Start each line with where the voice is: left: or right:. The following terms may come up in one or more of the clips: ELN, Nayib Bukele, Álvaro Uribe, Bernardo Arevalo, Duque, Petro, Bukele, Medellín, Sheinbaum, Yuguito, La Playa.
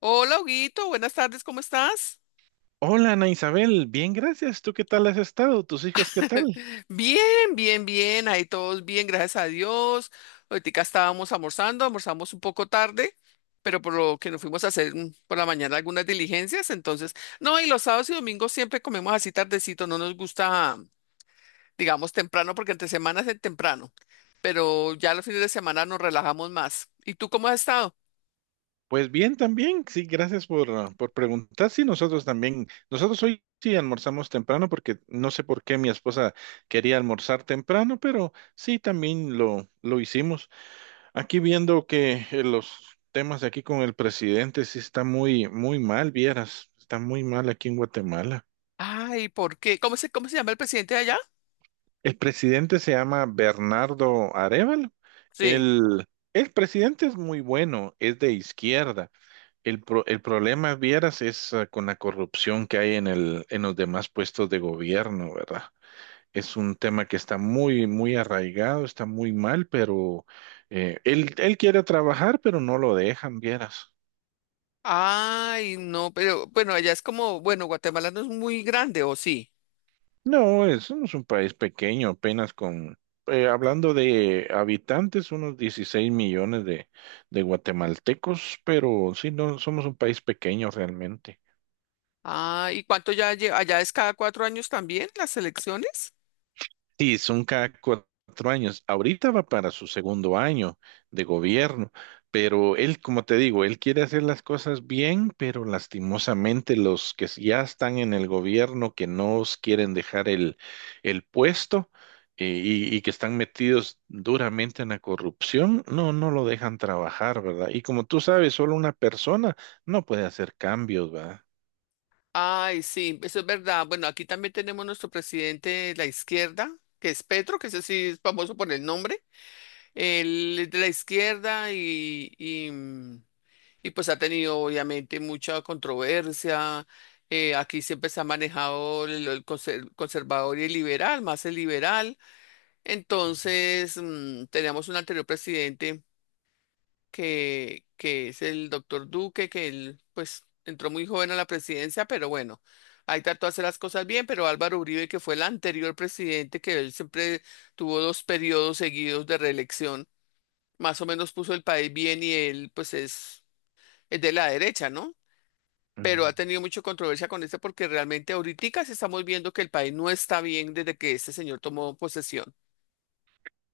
left: Hola, Huguito, buenas tardes, ¿cómo estás?
right: Hola, Ana Isabel, bien, gracias. ¿Tú qué tal has estado? ¿Tus hijos qué tal?
left: Bien, bien, ahí todos bien, gracias a Dios. Ahorita estábamos almorzando, almorzamos un poco tarde, pero por lo que nos fuimos a hacer por la mañana algunas diligencias, entonces, no, y los sábados y domingos siempre comemos así tardecito, no nos gusta, digamos, temprano, porque entre semanas es el temprano, pero ya los fines de semana nos relajamos más. ¿Y tú cómo has estado?
right: Pues bien también, sí, gracias por preguntar. Sí, nosotros también. Nosotros hoy sí almorzamos temprano porque no sé por qué mi esposa quería almorzar temprano, pero sí, también lo hicimos. Aquí viendo que los temas de aquí con el presidente sí está muy, muy mal, vieras, está muy mal aquí en Guatemala.
left: Ay, ¿por qué? ¿Cómo se llama el presidente de allá?
right: El presidente se llama Bernardo Arevalo.
left: Sí.
right: El, el presidente es muy bueno, es de izquierda. El problema, vieras, es con la corrupción que hay en en los demás puestos de gobierno, ¿verdad? Es un tema que está muy, muy arraigado, está muy mal, pero él quiere trabajar, pero no lo dejan, vieras.
left: Ay, no, pero bueno, allá es como, bueno, Guatemala no es muy grande, ¿o sí?
right: No, somos un país pequeño, apenas con hablando de habitantes, unos 16 millones de guatemaltecos, pero sí, no, somos un país pequeño realmente.
left: Ah, ¿y cuánto ya lleva? ¿Allá es cada cuatro años también las elecciones?
right: Sí, son cada cuatro años. Ahorita va para su segundo año de gobierno, pero él, como te digo, él quiere hacer las cosas bien, pero lastimosamente los que ya están en el gobierno, que no os quieren dejar el puesto y que están metidos duramente en la corrupción, no, no lo dejan trabajar, ¿verdad? Y como tú sabes, solo una persona no puede hacer cambios, ¿verdad?
left: Ay, sí, eso es verdad. Bueno, aquí también tenemos nuestro presidente de la izquierda, que es Petro, que ese sí es famoso por el nombre. Él es de la izquierda y, pues ha tenido obviamente mucha controversia. Aquí siempre se ha manejado el conser- conservador y el liberal, más el liberal. Entonces, teníamos un anterior presidente que es el doctor Duque, que él pues entró muy joven a la presidencia, pero bueno, ahí trató de hacer las cosas bien, pero Álvaro Uribe, que fue el anterior presidente, que él siempre tuvo dos periodos seguidos de reelección, más o menos puso el país bien y él pues es de la derecha, ¿no? Pero ha tenido mucha controversia con este porque realmente ahorita sí estamos viendo que el país no está bien desde que este señor tomó posesión.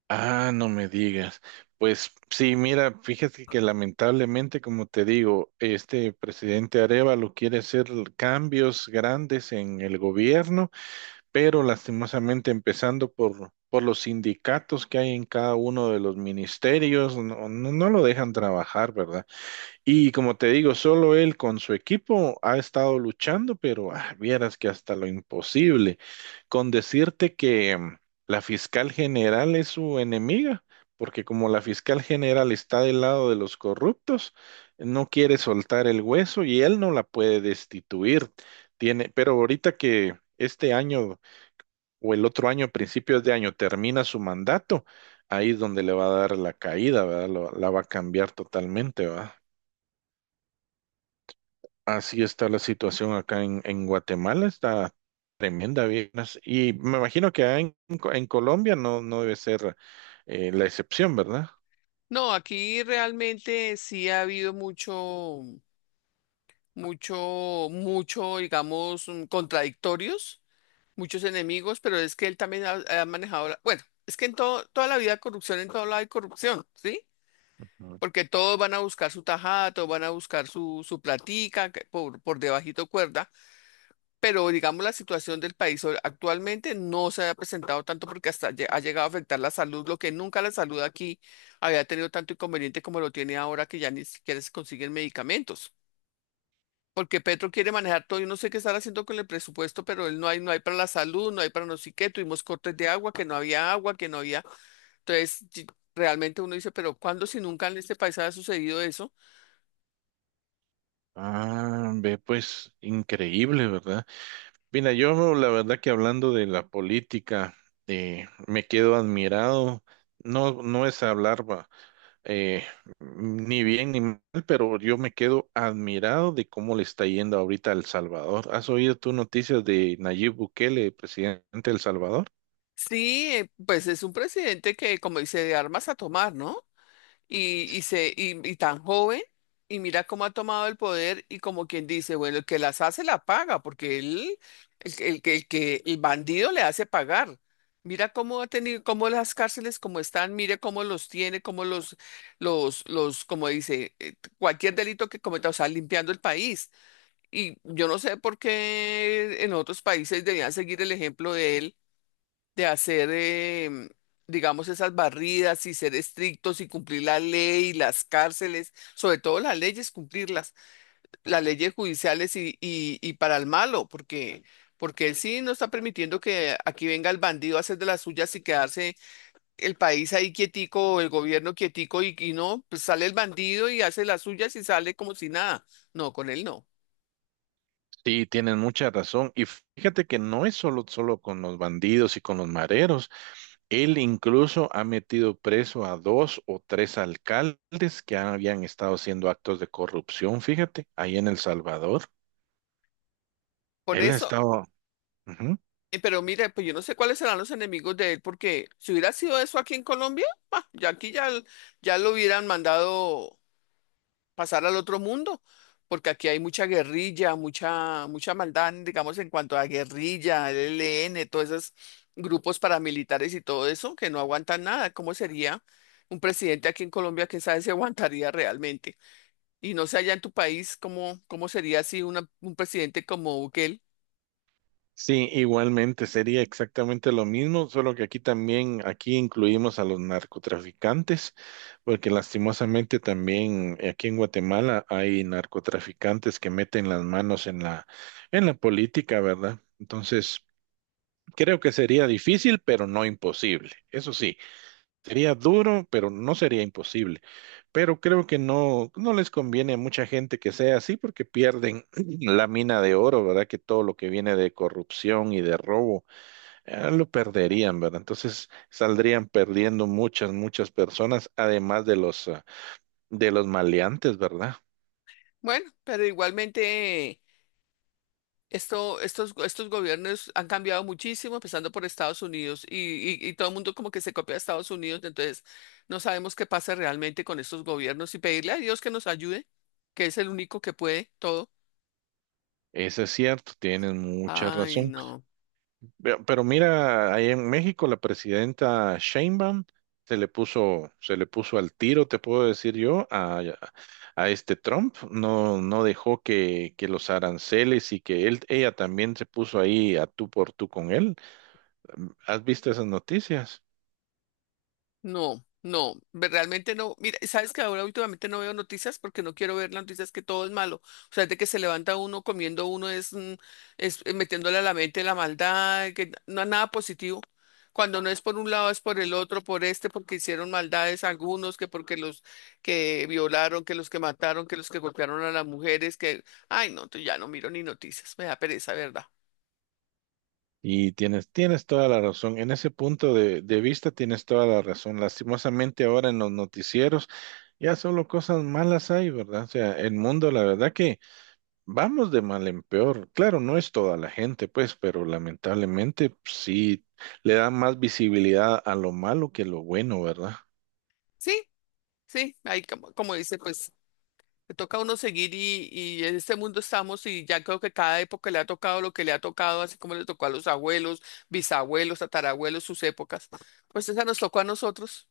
right: Ah, no me digas. Pues sí, mira, fíjate que lamentablemente, como te digo, este presidente Arevalo quiere hacer cambios grandes en el gobierno, pero lastimosamente empezando por los sindicatos que hay en cada uno de los ministerios, no, no, no lo dejan trabajar, ¿verdad? Y como te digo, solo él con su equipo ha estado luchando, pero vieras que hasta lo imposible. Con decirte que la fiscal general es su enemiga, porque como la fiscal general está del lado de los corruptos, no quiere soltar el hueso y él no la puede destituir. Tiene, pero ahorita que este año o el otro año, principios de año, termina su mandato, ahí es donde le va a dar la caída, ¿verdad? La va a cambiar totalmente, ¿verdad? Así está la situación acá en Guatemala, está tremenda, vieras. Y me imagino que allá en Colombia no, no debe ser la excepción, ¿verdad?
left: No, aquí realmente sí ha habido mucho, mucho, digamos, contradictorios, muchos enemigos, pero es que él también ha manejado, la- bueno, es que en todo, toda la vida hay corrupción, en todo lado hay corrupción, ¿sí?
right: Ujú.
left: Porque todos van a buscar su tajada, todos van a buscar su platica que por debajito cuerda, pero digamos la situación del país hoy- actualmente no se había presentado tanto porque hasta lle- ha llegado a afectar la salud, lo que nunca la salud aquí había tenido tanto inconveniente como lo tiene ahora que ya ni siquiera se consiguen medicamentos. Porque Petro quiere manejar todo, yo no sé qué estar haciendo con el presupuesto, pero él no hay, no hay para la salud, no hay para no sé qué, tuvimos cortes de agua, que no había agua, que no había. Entonces, y- realmente uno dice, pero ¿cuándo si nunca en este país ha sucedido eso?
right: Ah, ve, pues increíble, ¿verdad? Mira, yo la verdad que hablando de la política, me quedo admirado. No, no es hablar eh, ni bien ni mal, pero yo me quedo admirado de cómo le está yendo ahorita a El Salvador. ¿Has oído tú noticias de Nayib Bukele, presidente de El Salvador?
left: Sí, pues es un presidente que, como dice, de armas a tomar, ¿no? Y tan joven, y mira cómo ha tomado el poder y como quien dice, bueno, el que las hace la paga, porque él, el, que- el, que el que el bandido le hace pagar. Mira cómo ha tenido, cómo las cárceles como están, mire cómo los tiene, cómo los, como dice, cualquier delito que cometa, o sea, limpiando el país. Y yo no sé por qué en otros países debían seguir el ejemplo de él de hacer, digamos, esas barridas y ser estrictos y cumplir la ley, las cárceles, sobre todo las leyes, cumplirlas, las leyes judiciales y para el malo, porque, porque él sí no está permitiendo que aquí venga el bandido a hacer de las suyas y quedarse el país ahí quietico, o el gobierno quietico y no, pues sale el bandido y hace las suyas y sale como si nada. No, con él no.
right: Sí, tienen mucha razón. Y fíjate que no es solo con los bandidos y con los mareros. Él incluso ha metido preso a dos o tres alcaldes que habían estado haciendo actos de corrupción, fíjate, ahí en El Salvador.
left: Por
right: Él ha
left: eso.
right: estado... Ujú.
left: Pero mire, pues yo no sé cuáles serán los enemigos de él, porque si hubiera sido eso aquí en Colombia, pa, ya aquí ya, l- ya lo hubieran mandado pasar al otro mundo, porque aquí hay mucha guerrilla, mucha, mucha maldad, digamos, en cuanto a guerrilla, el ELN, todos esos grupos paramilitares y todo eso, que no aguantan nada. ¿Cómo sería un presidente aquí en Colombia que sabe si aguantaría realmente? Y no sé allá en tu país cómo, cómo sería así una- un presidente como Bukele.
right: Sí, igualmente sería exactamente lo mismo, solo que aquí también, aquí incluimos a los narcotraficantes, porque lastimosamente también aquí en Guatemala hay narcotraficantes que meten las manos en en la política, ¿verdad? Entonces, creo que sería difícil, pero no imposible. Eso sí. Sería duro, pero no sería imposible. Pero creo que no, no les conviene a mucha gente que sea así porque pierden la mina de oro, ¿verdad? Que todo lo que viene de corrupción y de robo, lo perderían, ¿verdad? Entonces saldrían perdiendo muchas, muchas personas, además de los de los maleantes, ¿verdad?
left: Bueno, pero igualmente. Esto, estos gobiernos han cambiado muchísimo, empezando por Estados Unidos, y todo el mundo como que se copia a Estados Unidos, entonces no sabemos qué pasa realmente con estos gobiernos y pedirle a Dios que nos ayude, que es el único que puede todo.
right: Eso es cierto, tienen mucha
left: Ay,
right: razón.
left: no.
right: Pero mira, ahí en México la presidenta Sheinbaum se le puso al tiro, te puedo decir yo, a este Trump. No, no dejó que los aranceles y que él, ella también se puso ahí a tú por tú con él. ¿Has visto esas noticias?
left: No, no, ve- realmente no. Mira, sabes que ahora últimamente no veo noticias porque no quiero ver las noticias que todo es malo. O sea, de que se levanta uno comiendo uno es, metiéndole a la mente la maldad, que no es nada positivo. Cuando no es por un lado es por el otro, por este, porque hicieron maldades algunos, que porque los que violaron, que los que mataron, que los que golpearon a las mujeres, que, ay, no, entonces ya no miro ni noticias, me da pereza, ¿verdad?
right: Y tienes toda la razón. En ese punto de vista tienes toda la razón. Lastimosamente ahora en los noticieros ya solo cosas malas hay, ¿verdad? O sea, el mundo, la verdad que vamos de mal en peor. Claro, no es toda la gente, pues, pero lamentablemente sí le da más visibilidad a lo malo que lo bueno, ¿verdad?
left: Sí, sí, ahí como, como dice, pues le toca a uno seguir y en este mundo estamos y ya creo que cada época le ha tocado lo que le ha tocado, así como le tocó a los abuelos, bisabuelos, tatarabuelos, sus épocas. Pues esa nos tocó a nosotros.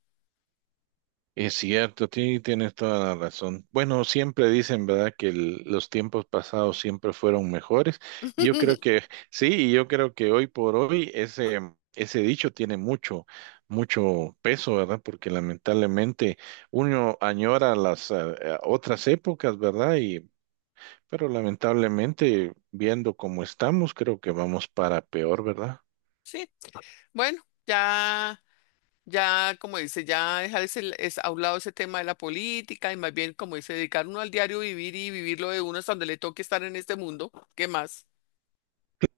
right: Es cierto, tienes toda la razón. Bueno, siempre dicen, ¿verdad?, que los tiempos pasados siempre fueron mejores. Y yo creo que sí, y yo creo que hoy por hoy ese dicho tiene mucho, mucho peso, ¿verdad? Porque lamentablemente uno añora las otras épocas, ¿verdad? Y pero lamentablemente, viendo cómo estamos, creo que vamos para peor, ¿verdad?
left: Sí, bueno, ya. Ya, como dice, ya dejar ese, es, a un lado ese tema de la política y más bien, como dice, dedicar uno al diario vivir y vivir lo de uno hasta donde le toque estar en este mundo. ¿Qué más?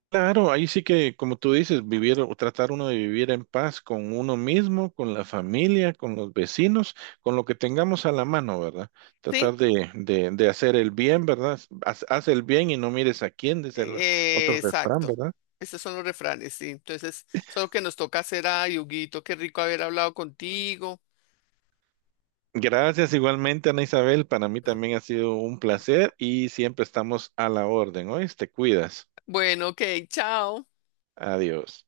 right: Claro, ahí sí que, como tú dices, vivir o tratar uno de vivir en paz con uno mismo, con la familia, con los vecinos, con lo que tengamos a la mano, ¿verdad?
left: Sí,
right: Tratar de hacer el bien, ¿verdad? Haz el bien y no mires a quién, dice el otro refrán,
left: exacto.
right: ¿verdad?
left: Estos son los refranes, sí. Entonces, solo que nos toca hacer a Yuguito. Qué rico haber hablado contigo.
right: Gracias igualmente, Ana Isabel. Para mí también ha sido un placer y siempre estamos a la orden. Hoy te cuidas.
left: Bueno, ok, chao.
right: Adiós.